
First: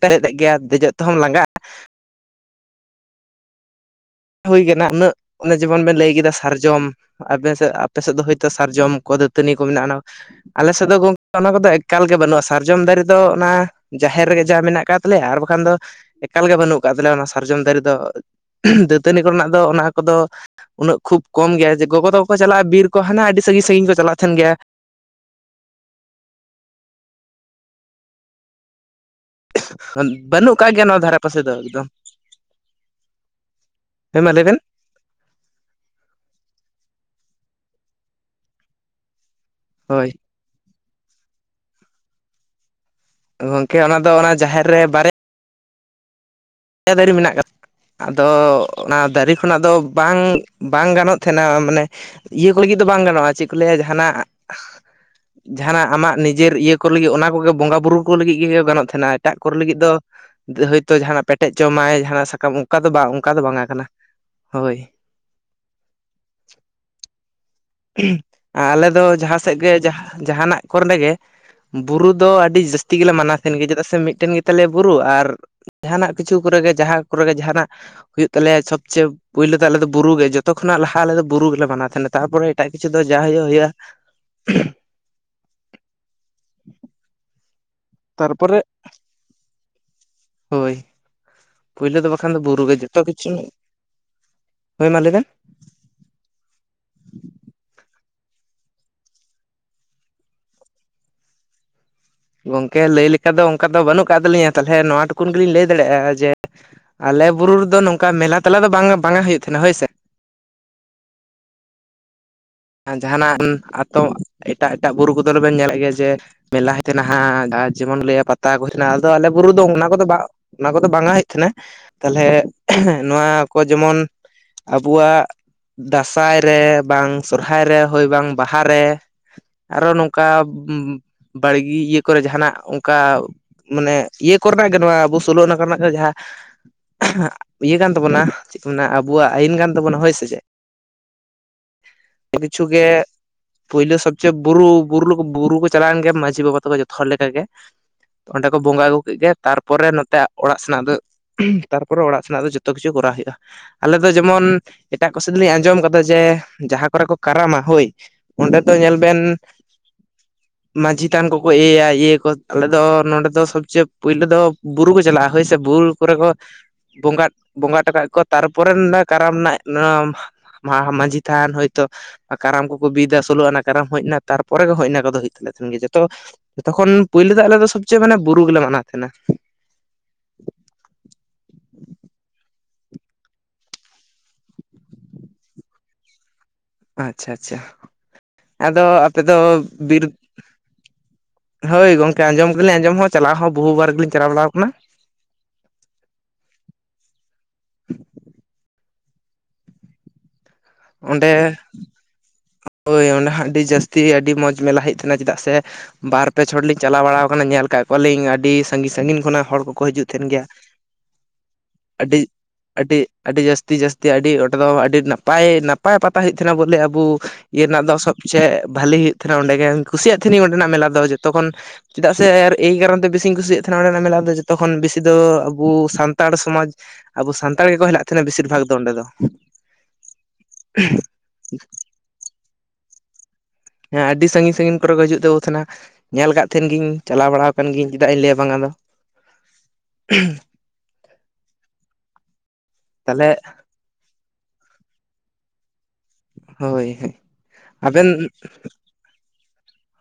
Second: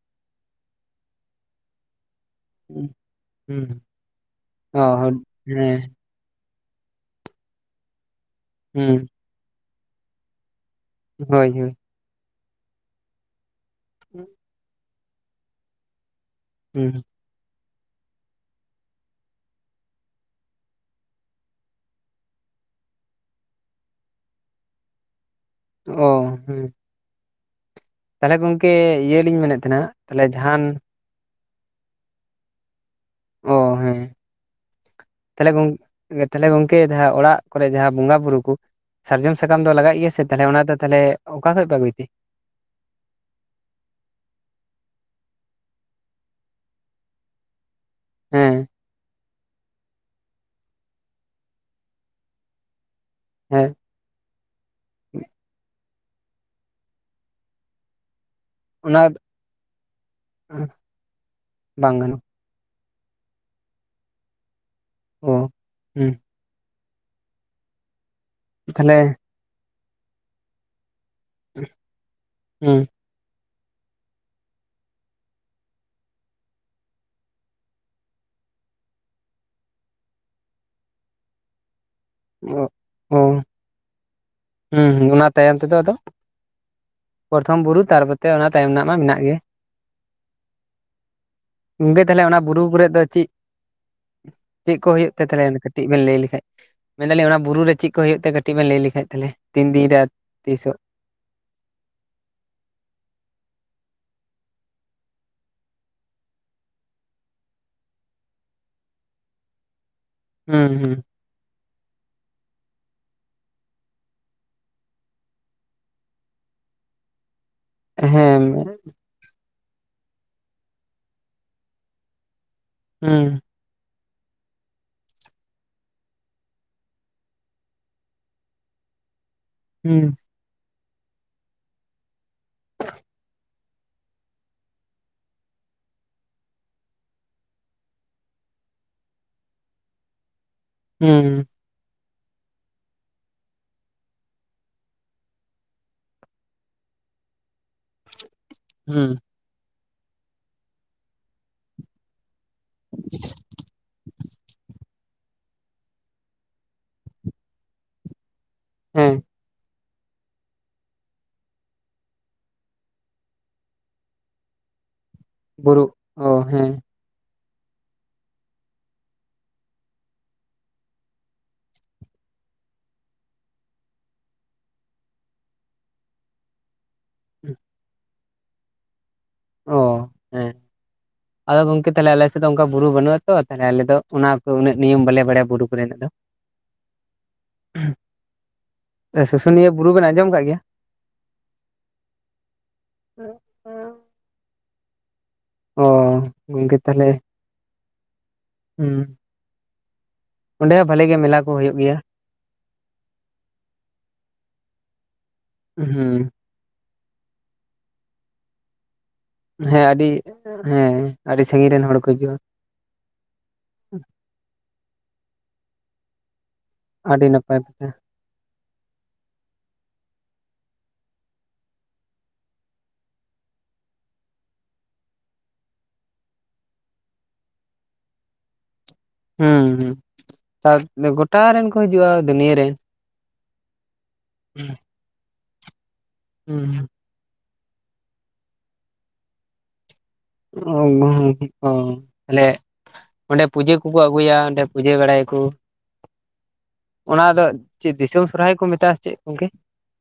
[UNINTELLIGIBLE] ᱜᱮᱭᱟ ᱫᱮᱡᱚᱜ ᱛᱮᱦᱚᱢ ᱞᱟᱸᱜᱟᱜᱼᱟ᱾ ᱩᱸ ᱦᱩᱸ᱾ ᱦᱳᱭ ᱚ ᱠᱟᱱᱟ ᱩᱱᱟᱹᱜ ᱚᱱᱮ ᱦᱮᱸ ᱡᱮᱢᱚᱱ ᱵᱮᱱ ᱞᱟᱹᱭ ᱠᱮᱫᱟ ᱥᱟᱨᱡᱚᱢ ᱟᱵᱮ ᱥᱮᱫ ᱟᱯᱮ ᱥᱮᱫ ᱫᱚ ᱦᱚᱭᱛᱚ ᱥᱟᱨᱡᱚᱢ ᱦᱩᱸ ᱠᱚᱫᱚ ᱛᱟᱹᱱᱤ ᱠᱚ ᱢᱮᱱᱟᱜᱼᱟ ᱚᱱᱟ, ᱟᱞᱮ ᱥᱮᱫ ᱫᱚ ᱜᱚᱝᱠᱮ ᱚᱱᱟ ᱦᱳᱭ ᱠᱚᱫᱚ ᱦᱳᱭ ᱮᱠᱟᱞ ᱜᱮ ᱵᱟᱹᱱᱩᱜᱼᱟ ᱥᱟᱨᱡᱚᱢ ᱫᱟᱨᱮ ᱫᱚ ᱚᱱᱟ ᱡᱟᱦᱮᱨ ᱨᱮᱜᱮ ᱡᱟ ᱢᱮᱱᱟᱜ ᱟᱠᱟᱫ ᱛᱟᱞᱮᱭᱟ ᱟᱨ ᱵᱟᱠᱷᱟᱱ ᱫᱚ, ᱮᱠᱟᱞ ᱜᱮ ᱵᱟᱹᱱᱩᱜ ᱦᱩᱸ ᱟᱠᱟᱫ ᱛᱟᱞᱮᱭᱟ ᱚᱱᱟ ᱾ ᱥᱟᱨᱡᱚᱢ ᱫᱟᱨᱮ ᱫᱚ [UNINTELLIGIBLE] ᱫᱟᱹᱛᱟᱹᱱᱤ ᱠᱚᱨᱮ ᱱᱟᱜ ᱫᱚ ᱚᱱᱟ ᱠᱚᱫᱚᱼᱼ ᱩᱱᱟᱹᱜ ᱠᱷᱩᱵᱽ ᱠᱚᱢ ᱜᱮᱭᱟ ᱡᱮ ᱜᱚᱜᱚ ᱛᱟᱠᱚ ᱪᱟᱞᱟᱜᱼᱟ ᱵᱤᱨ ᱠᱚ ᱦᱟᱱᱟ ᱟᱹᱰᱤ ᱥᱟᱺᱜᱤᱧ ᱥᱟᱺᱜᱤᱧ ᱠᱚ ᱪᱟᱞᱟᱜ ᱛᱟᱸᱦᱮᱱ ᱜᱮᱭᱟ ᱾ ᱚ ᱦᱮᱸ ᱾ ᱛᱟᱦᱚᱞᱮ ᱜᱚᱝᱠᱮ ᱤᱭᱟᱹ ᱞᱤᱧ ᱢᱮᱱᱮᱫ ᱛᱟᱸᱦᱮᱱᱟ, ᱛᱟᱦᱚᱞᱮ ᱡᱟᱦᱟᱱᱼᱼ ᱟᱯᱮ ᱥᱮᱫ ᱫᱚ ᱮᱠᱫᱚᱢ, ᱦᱮᱸ ᱢᱟ ᱞᱟᱹᱭ ᱵᱮᱱ ᱾ ᱛᱟᱦᱞᱮ ᱜᱚᱝ, ᱛᱟᱦᱞᱮ ᱜᱚᱝᱠᱮ ᱡᱟᱦᱟᱸ ᱚᱲᱟᱜ ᱠᱚᱨᱮ ᱡᱟᱦᱟᱸ ᱵᱚᱸᱜᱟ ᱵᱩᱨᱩ ᱠᱚᱼᱼ ᱥᱟᱨᱡᱚᱢ ᱥᱟᱠᱟᱢ ᱫᱚ ᱞᱟᱜᱟᱜ ᱦᱳᱭ ᱜᱮᱭᱟ ᱥᱮ ᱛᱟᱦᱚᱞᱮ ᱚᱱᱟ ᱫᱚ ᱛᱟᱦᱚᱞᱮ ᱚᱠᱟ ᱠᱷᱚᱡ ᱯᱮ ᱟᱹᱜᱩᱭ ᱛᱮ? ᱜᱚᱝᱠᱮ ᱚᱱᱟ ᱫᱚ ᱚᱱᱟ ᱡᱟᱦᱮᱨ ᱨᱮ ᱵᱟᱨᱭᱟᱼᱼ ᱯᱮᱭᱟ ᱫᱟᱨᱮ ᱢᱮᱱᱟᱜ ᱟᱠᱟᱫ ᱟᱫᱚᱼᱼ ᱦᱮᱸ ᱚᱱᱟ ᱫᱟᱨᱮ ᱠᱷᱚᱱᱟᱜ ᱫᱚ ᱵᱟᱝ ᱵᱟᱝ ᱜᱟᱱᱚᱜ ᱛᱟᱸᱦᱮᱱᱟ, ᱢᱟᱱᱮ ᱤᱭᱟᱹ ᱠᱚ ᱞᱟᱹᱜᱤᱫ ᱫᱚ ᱵᱟᱝ ᱜᱟᱱᱚᱜᱼᱟ ᱾ ᱪᱮᱫ ᱠᱚ ᱦᱮᱸ ᱞᱟᱹᱭᱟ ᱡᱟᱸᱦᱟᱱᱟᱜᱼᱼ ᱡᱟᱸᱦᱟᱱᱟᱜ ᱟᱢᱟᱜ ᱱᱤᱡᱮᱨ ᱤᱭᱟᱹ ᱠᱚ ᱞᱟᱹᱜᱤᱫ ᱚᱱᱟ ᱠᱚᱜᱮ ᱵᱚᱸᱜᱟ ᱵᱩᱨᱩ ᱠᱚ ᱞᱟᱹᱜᱤᱫ ᱜᱮᱼᱼ ᱜᱟᱱᱚᱜ ᱚᱱᱟ ᱛᱟᱸᱦᱮᱱᱟ ᱾ ᱮᱴᱟᱜ ᱠᱚᱨᱮ ᱞᱟᱹᱜᱤᱫ ᱫᱚ ᱦᱚᱭᱛᱳ ᱡᱟᱸᱦᱱᱟᱜ ᱯᱮᱴᱮᱡ ᱡᱚᱢᱟᱭ ᱵᱟᱝ ᱜᱟᱱᱚᱜ ᱡᱟᱸᱦᱱᱟᱜ ᱥᱟᱠᱟᱢᱼᱼ ᱚᱱᱠᱟ ᱫᱚ ᱵᱟᱝ ᱚᱱᱠᱟ ᱫᱚ ᱵᱟᱝᱟ ᱠᱟᱱᱟ, ᱦᱳᱭᱼᱼ ᱚ ᱦᱩᱸ ᱾ [UNINTELLIGIBLE] ᱟᱞᱮ ᱛᱟᱦᱚᱞᱮ ᱫᱚ ᱡᱟᱦᱟᱸ ᱥᱮᱫ ᱜᱮ ᱡᱟ ᱡᱟᱦᱟᱱᱟᱜ ᱠᱚᱨᱮ ᱜᱮᱼᱼ ᱵᱩᱨᱩ ᱫᱚ ᱟᱹᱰᱤ ᱦᱩᱸ ᱡᱟᱹᱥᱛᱤ ᱜᱮᱞᱮ ᱢᱟᱱᱟᱼᱼ ᱥᱮᱱ ᱜᱮ ᱪᱮᱫᱟᱜ ᱥᱮ ᱢᱤᱫᱴᱮᱱ ᱜᱮ ᱛᱟᱞᱮᱭᱟ ᱵᱩᱨᱩ ᱟᱨ, ᱡᱟᱦᱟᱱᱟᱜ ᱠᱤᱪᱷᱩ ᱠᱚᱨᱮ ᱜᱮ ᱡᱟᱦᱟᱸ ᱠᱚᱨᱮ ᱜᱮ ᱡᱟᱸᱦᱟᱱᱟᱜᱼᱼ ᱦᱩᱭᱩᱜ ᱛᱟᱞᱮᱭᱟ ᱥᱚᱵᱽᱪᱮ ᱯᱩᱭᱞᱳ ᱫᱚ ᱟᱞᱮ ᱫᱚ ᱵᱩᱨᱩ ᱜᱮ ᱡᱚᱛᱚ ᱱᱟᱜ ᱞᱟᱦᱟ ᱟᱞᱮ ᱵᱩᱨᱩ ᱜᱮᱞᱮ ᱢᱟᱱᱟᱣ ᱛᱟᱸᱦᱮᱱᱟ ᱛᱟᱦᱼᱼ ᱮᱴᱟᱜ ᱠᱤᱪᱷᱩ ᱫᱚ ᱡᱟ ᱚ ᱦᱩᱭᱩᱜᱼᱟ ᱦᱩᱭᱩᱜᱼᱟ᱾ ᱦᱩᱸ ᱦᱩᱸ ᱚᱱᱟ ᱛᱟᱭᱚᱢ ᱛᱮᱫᱚ ᱟᱫᱚᱼᱼ ᱯᱨᱚᱛᱷᱚᱢ ᱵᱩᱨᱩ ᱛᱟᱨ ᱯᱚᱨᱛᱮ ᱚᱱᱟ ᱛᱟᱨᱯᱚᱨᱮ ᱛᱟᱭᱚᱢ ᱨᱮᱱᱟᱜ ᱢᱟ ᱢᱮᱱᱟᱜ ᱜᱮ ᱾ ᱦᱳᱭ ᱾ ᱜᱚᱝᱠᱮ ᱛᱟᱦᱞᱮ ᱚᱱᱟ ᱵᱩᱨᱩ ᱠᱚᱨᱮᱫ ᱫᱚ ᱡᱚᱛᱚ ᱪᱮᱫ, ᱠᱤᱪᱷᱩ ᱪᱮᱫ ᱠᱚ ᱦᱳᱭ ᱢᱟ ᱞᱟᱹᱭ ᱦᱩᱭᱩᱜ ᱛᱮ ᱵᱮᱱ ᱛᱟᱦᱞᱮ? ᱵᱮᱱ ᱞᱟᱹᱭ ᱞᱮᱠᱷᱟᱡ, ᱢᱮᱱ ᱫᱟᱞᱤᱧ ᱚᱱᱟ ᱵᱩᱨᱩ ᱨᱮ ᱪᱮᱫ ᱠᱚ ᱦᱩᱭᱩᱜ ᱛᱟᱸᱦᱮᱫ ᱠᱟᱹᱴᱤᱡ ᱵᱮᱱ ᱞᱟᱹᱭ ᱞᱮᱠᱷᱟᱡ ᱛᱟᱦᱚᱞᱮᱼᱼ ᱛᱤᱱ ᱫᱤᱱ ᱨᱮ ᱟᱨ ᱛᱤᱥᱚᱜ? ᱜᱚᱝᱠᱮ ᱞᱟᱹᱭ ᱞᱮᱠᱟ ᱫᱚ ᱚᱱᱠᱟ ᱫᱚ ᱵᱟᱹᱱᱩᱜ ᱠᱟᱫ ᱛᱟᱞᱤᱧᱟ, ᱛᱟᱦᱚᱞᱮ ᱱᱚᱣᱟ ᱴᱩᱠᱩᱱ ᱜᱮᱞᱤᱧ ᱞᱟᱹᱭ ᱫᱟᱲᱮᱭᱟᱜᱼᱟ ᱡᱮᱼᱼ ᱟᱞᱮ ᱵᱩᱨᱩ ᱨᱮᱫᱚ ᱱᱚᱝᱠᱟ ᱢᱮᱞᱟ ᱛᱮᱞᱟ ᱫᱚ ᱵᱟᱝ ᱵᱟᱝᱟ ᱦᱩᱭᱩᱜ ᱛᱟᱸᱦᱮᱱᱟ ᱦᱚᱭ ᱥᱮ ᱾ ᱦᱩᱸ ᱦᱩᱸ ᱾ ᱡᱟᱸᱦᱱᱟᱜ ᱟᱸ ᱟᱛᱳ, ᱮᱴᱟᱜ ᱮᱴᱟᱜ ᱵᱩᱨᱩ ᱠᱚᱫᱚ ᱞᱮᱵᱮᱱ ᱧᱮᱞᱮᱫ ᱜᱮᱭᱟ ᱡᱮ ᱢᱮᱞᱟᱭ ᱛᱮ ᱱᱟᱦᱟᱜᱼᱼ ᱡᱮᱢᱚᱱ ᱞᱟᱹᱭᱟ ᱦᱮᱸ ᱯᱟᱛᱟ ᱠᱚ ᱛᱟᱦᱮᱸᱱᱟ, ᱟᱫᱚ ᱟᱞᱮ ᱵᱩᱨᱩ ᱫᱚ ᱚᱱᱟ ᱠᱚᱫᱚ ᱵᱟ ᱚᱱᱟ ᱠᱚᱫᱚ ᱵᱟᱝᱟ ᱦᱩᱭᱩᱜ ᱛᱟᱦᱮᱸᱱᱟ ᱛᱟᱦᱚᱞᱮᱼᱼ [UNINTELLIGIBLE] ᱱᱚᱣᱟ ᱦᱩᱸ ᱠᱚ ᱡᱮᱢᱚᱱ ᱟᱵᱚᱣᱟᱜ ᱫᱟᱸᱥᱟᱭ ᱨᱮ ᱵᱟᱝᱼᱼ ᱥᱚᱨᱦᱟᱭ ᱨᱮ ᱦᱳᱭ ᱵᱟᱝ ᱵᱟᱦᱟ ᱨᱮ ᱟᱨᱚ ᱦᱩᱸ ᱱᱚᱝᱠᱟ ᱩᱢᱼᱼ ᱵᱟᱲᱜᱤ ᱤᱭᱟᱹ ᱠᱚᱨᱮ ᱡᱟᱸᱦᱟᱱᱟᱜ ᱚᱱᱠᱟᱼᱼ ᱢᱟᱱᱮ ᱤᱭᱟᱹ ᱠᱚᱨᱮᱱᱟᱜ ᱜᱮ ᱱᱚᱣᱟ ᱟᱵᱩ ᱥᱳᱞᱳ ᱟᱱᱟ ᱠᱚᱨᱮᱱᱟᱜ ᱜᱮ ᱡᱟᱦᱟᱸᱼᱼ [UNINTELLIGIBLE] ᱤᱭᱟᱹ ᱠᱟᱱ ᱛᱟᱵᱚᱱᱟ, ᱪᱮᱫ ᱠᱚ ᱢᱮᱱᱟ ᱟᱵᱚᱣᱟᱜ ᱟᱭᱤᱱ ᱠᱟᱱ ᱛᱟᱵᱚᱱᱟ ᱦᱳᱭ ᱥᱮ ᱪᱮᱫ? ᱦᱩᱸᱻ ᱠᱤᱪᱷᱩ ᱜᱮᱼᱼ ᱯᱩᱭᱞᱩ ᱥᱚᱵᱽᱪᱮ ᱵᱩᱨᱩ, ᱵᱩᱨᱩ ᱵᱩᱨᱩ ᱠᱚ ᱪᱟᱞᱟᱣᱮᱱ ᱜᱮᱭᱟ ᱢᱟᱡᱷᱤ ᱵᱟᱵᱟ ᱛᱟᱠᱚ ᱡᱚᱛᱚ ᱦᱚᱲ ᱞᱮᱠᱟ ᱜᱮᱼᱼ ᱚᱸᱰᱮ ᱠᱚ ᱵᱚᱸᱜᱟ ᱟᱹᱜᱩ ᱦᱩᱸ ᱠᱮᱫ ᱜᱮ ᱛᱟᱨᱯᱚᱨᱮ ᱱᱚᱛᱮ ᱚᱲᱟᱜ ᱥᱮᱱᱟᱜ ᱫᱚ [UNINTELLIGIBLE] ᱛᱟᱨᱯᱚᱨᱮ ᱚᱲᱟᱜ ᱥᱮᱱᱟᱜ ᱫᱚ ᱡᱚᱼᱼ ᱡᱚᱛᱚ ᱠᱤᱪᱷᱩ ᱠᱚᱨᱟᱣ ᱦᱩᱭᱩᱜᱼᱟ ᱾ ᱟᱞᱮᱫᱚ ᱡᱮᱢᱚᱱ ᱮᱴᱟᱜ ᱠᱚᱥᱮᱫ ᱫᱚᱞᱤᱧ ᱟᱸᱡᱚᱢ ᱠᱟᱫᱟ ᱡᱮᱼᱼ ᱡᱟᱦᱟᱸ ᱠᱚᱨᱮ ᱠᱚ ᱠᱟᱨᱟᱢᱟ ᱦᱳᱭ, ᱚᱸᱰᱮ ᱫᱚ ᱧᱮᱞ ᱦᱮᱸ ᱵᱮᱱᱼᱼ [UNINTELLIGIBLE] ᱢᱟᱺᱡᱷᱤ ᱛᱷᱟᱱ ᱠᱚᱠᱚ ᱮᱭᱟᱭᱟ ᱤᱭᱟᱹᱭᱟᱠᱚ, ᱟᱞᱮ ᱱᱚᱸᱰᱮ ᱫᱚ ᱥᱚᱵᱽ ᱪᱮᱭᱮ ᱯᱩᱭᱞᱩ ᱫᱚ ᱵᱩᱨᱩ ᱠᱚ ᱪᱟᱞᱟᱜᱼᱟ ᱾ ᱦᱳᱭ ᱥᱮ ᱵᱩᱨᱩ ᱵᱩᱞ ᱠᱚᱨᱮ ᱚ ᱠᱚᱼᱼ ᱦᱮᱸ ᱵᱚᱸᱜᱟ, ᱵᱚᱸᱜᱟ ᱴᱚ ᱠᱟᱫ ᱟᱠᱚ, ᱛᱟᱨᱯᱚᱨᱮ ᱱᱚ ᱠᱟᱨᱟᱢ ᱨᱮᱱᱟᱜᱟᱦᱟ᱾ [INAUDIBLE] ᱢᱟᱺᱡᱷᱤᱷ ᱫᱷᱟᱱ ᱦᱚᱭᱛᱚ ᱠᱟᱨᱟᱢ ᱠᱚᱠᱚ ᱵᱤᱫᱟ ᱾ ᱥᱳᱞᱳ ᱟᱱᱟ ᱠᱟᱨᱟᱢ ᱦᱮᱡ ᱱᱟ, ᱛᱟᱨᱯᱚᱨᱮ ᱦᱟᱭ ᱤᱱᱟ ᱠᱚᱼᱫᱚ ᱦᱩᱭᱩᱜ ᱛᱟᱞᱮ ᱛᱟᱦᱮᱱ ᱜᱮᱭᱟ᱾ ᱡᱚᱛᱚ ᱡᱚᱠᱷᱚᱱ ᱯᱩᱭᱞᱩ ᱫᱚ ᱟᱞᱮ ᱫᱚ ᱥᱚᱵᱽᱪᱮ ᱢᱟᱱᱮ ᱵᱩᱨᱩ ᱜᱮᱞᱮ ᱢᱟᱱᱟᱣ ᱛᱟᱦᱮᱱᱟ᱾ ᱚ ᱦᱮᱸ ᱟᱫᱚ ᱜᱚᱝᱠᱮ ᱛᱟᱦᱮ ᱟᱞᱮ ᱥᱮᱫ ᱫᱚ ᱚᱱᱠᱟ ᱵᱩᱨᱩ ᱵᱟᱹᱱᱩᱜ-ᱟ ᱛᱚ᱾ ᱛᱟᱦᱚᱞᱮ ᱫᱚ ᱚᱱᱟ ᱠᱚ ᱩᱱᱟᱹᱜ ᱱᱤᱭᱚᱢ ᱵᱟᱞᱮ ᱵᱟᱲᱟᱭ-ᱟ ᱵᱩᱨᱩ ᱠᱚᱨᱮᱱᱟᱜ ᱫᱚ᱾ ᱟᱪᱪᱷᱟ - ᱟᱪᱪᱷᱟ ᱟᱫᱚ, ᱟᱯᱮ ᱫᱚ ᱥᱩᱥᱩᱱᱤᱭᱟᱹ ᱵᱩᱨᱩ ᱵᱤᱨᱼᱼ ᱵᱮᱱ ᱟᱸᱡᱚᱢ ᱠᱟᱜ ᱜᱮᱭᱟ ᱦᱳᱭ ᱜᱚᱝᱠᱮ ᱟᱸᱡᱚᱢ ᱜᱮᱞᱤᱧ ᱟᱸᱡᱚᱢ ᱦᱚᱸ, ᱪᱟᱞᱟᱣ ᱦᱚᱸ ᱵᱚᱦᱩ ᱵᱟᱨ ᱜᱮᱞᱤᱧ ᱪᱟᱞᱟᱣ ᱵᱟᱲᱟᱣ ᱠᱟᱱᱟ᱾ ᱚᱸ ᱜᱚᱝᱠᱮ ᱛᱟᱦᱞᱮ, ᱦᱩᱸ ᱚᱸᱰᱮ ᱦᱚᱸ ᱵᱷᱟᱞᱮ ᱜᱮ ᱚᱸᱰᱮ ᱢᱮᱞᱟ ᱠᱚ ᱦᱳᱭᱳᱜ ᱜᱮᱭᱟ᱾ ᱦᱳᱭ ᱚᱸᱰᱮ ᱦᱚᱸ ᱟᱹᱰᱤ ᱡᱟᱹᱥᱛᱤ ᱟᱹᱰᱤ ᱢᱚᱡᱽ ᱢᱮᱞᱟ ᱦᱳᱭᱳᱜ ᱛᱟᱦᱮᱱᱟ ᱾ᱪᱮᱫᱟᱜ ᱥᱮ ᱦᱩᱸ ᱵᱟᱨᱼᱼ ᱯᱮ ᱪᱷᱚᱴ ᱞᱤᱧ ᱪᱟᱞᱟᱣ ᱵᱟᱲᱟ ᱠᱟᱱᱟ᱾ ᱧᱮᱞ ᱠᱟᱫ ᱠᱚᱣᱟᱞᱤᱧ ᱟᱹᱰᱤ ᱥᱟᱺᱜᱤᱧ - ᱥᱟᱺᱜᱤᱧ ᱠᱷᱚᱱᱟᱜᱼᱼ ᱦᱮᱸ ᱟᱹᱰᱤ, ᱦᱮᱸ ᱟᱹᱰᱤ ᱥᱟᱺᱜᱤᱧ ᱨᱮᱱ ᱦᱚᱲ ᱠᱚ ᱟᱹᱰᱤ ᱦᱤᱡᱩᱜᱼᱟ᱾ ᱟᱹᱰᱤ, ᱟᱹᱰᱤ ᱡᱟᱹᱥᱛᱤ - ᱡᱟᱹᱥᱛᱤ ᱟᱹᱰᱤ ᱚᱸᱰᱮ ᱫᱚ ᱟᱹᱰᱤ ᱱᱟᱯᱟᱭ - ᱱᱟᱯᱟᱭ ᱯᱟᱛᱟ ᱦᱩᱭᱩᱜ ᱛᱟᱦᱮᱱᱟ ᱾ ᱵᱚᱞᱮ ᱟᱵᱚᱼᱼ ᱟᱵᱚ ᱟᱹᱰᱤ ᱱᱟᱯᱟᱭ ᱤᱭᱟᱹ ᱨᱮᱱᱟᱜ ᱠᱟᱛᱷᱟ ᱫᱚ ᱥᱚᱵ ᱪᱮ ᱵᱷᱟᱞᱮ ᱦᱩᱭᱩᱜ ᱛᱟᱦᱮᱱᱟ᱾ ᱚᱸᱰᱮᱜᱮ ᱠᱩᱥᱤᱭᱟᱜ ᱛᱟᱦᱮᱱᱤᱧ, ᱚᱸᱰᱮᱱᱟᱜ ᱢᱮᱞᱟ ᱫᱚ ᱡᱚᱛᱚ ᱠᱷᱚᱱ ᱪᱮᱫᱟᱜ ᱥᱮ, ᱟᱨ ᱮᱭ ᱠᱟᱨᱚᱱ ᱛᱮ ᱵᱮᱥᱤᱧ ᱠᱩᱥᱤᱭᱟᱜ ᱛᱟᱦᱮᱱᱟ᱾ ᱚᱸᱰᱮᱱᱟᱜ ᱢᱮᱞᱟ ᱫᱚ ᱡᱚᱛᱚ ᱠᱷᱚᱱ ᱵᱮᱥᱤ ᱫᱚ ᱟᱵᱚ ᱥᱟᱱᱛᱟᱲ ᱥᱚᱢᱟᱡᱽ ᱟᱵᱚ ᱥᱟᱱᱛᱟᱲ ᱜᱮᱠᱚ ᱦᱮᱱᱟᱜ ᱛᱟᱦᱮᱱᱟ ᱾ ᱵᱮᱥᱤᱨ ᱵᱷᱟᱜᱽ ᱫᱚ, ᱚᱸᱰᱮ ᱫᱚ ᱦᱩᱸ ᱦᱩᱸ ᱜᱳᱚᱴᱟ ᱨᱮᱱ ᱠᱚ ᱦᱤᱡᱩᱜᱼᱟ᱾ ᱫᱩᱱᱭᱟ. ᱨᱮᱱ ᱦᱮᱸ ᱟᱹᱰᱤ ᱥᱟᱺᱜᱤᱧ - ᱥᱟᱺᱜᱤᱧ ᱠᱚᱨᱮ ᱠᱚ ᱦᱤᱡᱩᱜ ᱛᱟᱵᱚ ᱛᱟᱦᱮᱱᱟ ᱾ ᱧᱮᱞ ᱟᱠᱟᱫ ᱛᱟᱦᱮᱱ ᱦᱩᱸ ᱜᱤᱧ᱾ ᱪᱟᱞᱟᱣ ᱵᱟᱲᱟ ᱠᱟᱱ ᱜᱤᱭᱟᱹᱧ ᱾ᱪᱮᱫᱟᱜ ᱤᱧ ᱞᱟᱹᱭᱟ ᱵᱟᱝᱟ ᱫᱚ᱾ [UNINTELLIGIBLE] ᱛᱟᱦᱞᱮ ᱛᱟᱦᱚᱞᱮ ᱚᱸᱰᱮ ᱯᱩᱡᱟᱹ ᱠᱚ ᱩᱱᱠᱩ ᱠᱚ ᱟᱹᱜᱩᱭᱟ᱾ ᱚᱸᱰᱮ ᱯᱩᱡᱟᱹ ᱵᱟᱲᱟᱭᱟᱠᱚ᱾ ᱦᱳᱭ ᱦᱳᱭ ᱚᱱᱟ ᱫᱚ, ᱪᱮᱫ ᱟᱵᱮᱱ ᱫᱤᱥᱚᱢ ᱥᱚᱨᱦᱟᱭ ᱠᱚ ᱢᱮᱛᱟᱜᱼᱟ ᱾ ᱥᱮ ᱪᱮᱫ ᱜᱳᱝᱠᱮ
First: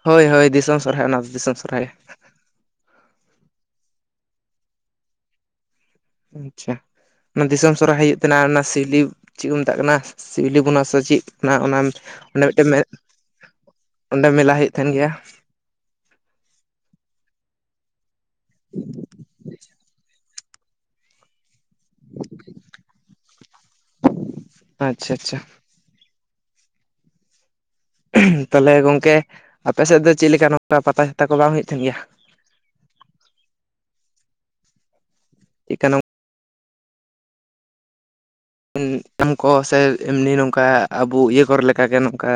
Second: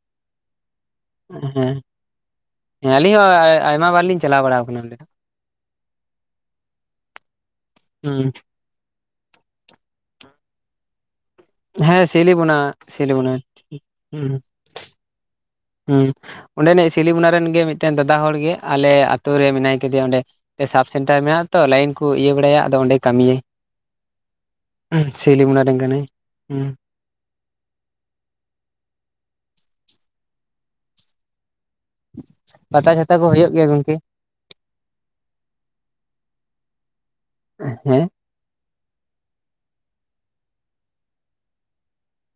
ᱦᱳᱭ, ᱦᱳᱭ ᱫᱤᱥᱚᱢ ᱥᱚᱨᱦᱟᱭ᱾ ᱚᱱᱟ ᱫᱚ ᱫᱤᱥᱚᱢ ᱥᱚᱨᱦᱟᱭ ᱦᱮᱸ ᱟᱹᱞᱤᱧ ᱦᱚᱸ ᱟᱭᱢᱟ ᱵᱟᱨ ᱞᱤᱧ ᱪᱟᱞᱟᱣ ᱵᱟᱲᱟ ᱠᱟᱱᱟ᱾ ᱟᱪᱪᱷᱟ, ᱚᱱᱟ ᱫᱤᱥᱚᱢ ᱥᱚᱨᱦᱟᱭ ᱦᱩᱭᱩᱜ ᱠᱟᱱᱟ᱾ ᱚᱱᱟ ᱥᱤᱣᱞᱤ ᱪᱮᱫ ᱠᱚ ᱢᱮᱛᱟᱜ ᱠᱟᱱᱟ᱾ ᱥᱤᱣᱞᱤ ᱵᱚᱱᱟ ᱥᱮ ᱪᱮᱫ ᱚᱱᱟ, ᱚᱱᱟ ᱦᱮᱸ ᱚᱸᱰᱮ ᱥᱤᱞᱤᱵᱚᱱᱟ ᱢᱤᱫᱴᱮᱱ ᱢᱮ, ᱥᱤᱞᱤᱵᱚᱱᱟ ᱚᱸᱰᱮ ᱦᱩᱸ ᱢᱮᱞᱟ ᱦᱩᱭᱩᱜ ᱛᱟᱦᱮᱱ ᱜᱮᱭᱟ᱾ ᱦᱩᱸ ᱚᱸᱰᱮᱱᱤᱡ ᱥᱤᱞᱤᱢᱚᱱᱟ ᱨᱮᱱ ᱜᱮ ᱢᱤᱫᱴᱮᱱ ᱫᱟᱫᱟ ᱦᱚᱲ ᱜᱮ ᱪᱮ, ᱟᱞᱮ ᱟᱹᱛᱩ ᱨᱮ ᱢᱮᱱᱟᱭ ᱠᱮᱫᱮᱭᱟ ᱚᱸᱰᱮ, ᱥᱟᱵ ᱥᱮᱱᱴᱟᱨ ᱢᱮᱱᱟᱜ ᱛᱚ, ᱞᱟᱭᱤᱱ ᱠᱚ ᱤᱭᱟᱹ ᱵᱟᱲᱟᱭᱟ ᱾ᱟᱫᱚ ᱚᱸᱰᱮ ᱠᱟᱹᱢᱤᱭᱟᱭ᱾ ᱟᱪᱪᱷᱟ ᱟᱪᱪᱷᱟ ᱥᱤᱞᱤᱤ ᱢᱩᱱᱟ ᱨᱮᱱ ᱠᱟᱱᱟᱹᱭ ᱾ᱦᱮᱸ-ᱼ ᱛᱚᱞᱮ ᱜᱚᱝᱠᱮ, ᱟᱯᱮ ᱥᱮᱫ ᱫᱚ ᱪᱮᱫᱞᱮᱠᱟ ᱱᱚᱝᱠᱟ ᱯᱟᱛᱟ ᱪᱷᱟᱛᱟ ᱠᱚ ᱵᱟᱝ ᱦᱩᱭᱩᱜ ᱛᱟᱦᱮᱱ ᱜᱮᱭᱟ᱾ ᱯᱟᱛᱟ-ᱪᱷᱟᱛᱟ ᱠᱚ ᱦᱩᱭᱩᱜ ᱜᱮᱭ-ᱟ᱾ ᱜᱳᱝᱠᱮ ᱪᱮᱫᱠᱟᱱᱟ ᱦᱮᱸ ᱮᱢ ᱠᱚ, ᱥᱮ ᱮᱢᱱᱤ ᱱᱚᱝᱠᱟ ᱟᱵᱚ ᱤᱭᱟᱹ ᱠᱚᱨᱮ ᱞᱮᱠᱟᱜᱮ ᱱᱚᱝᱠᱟ᱾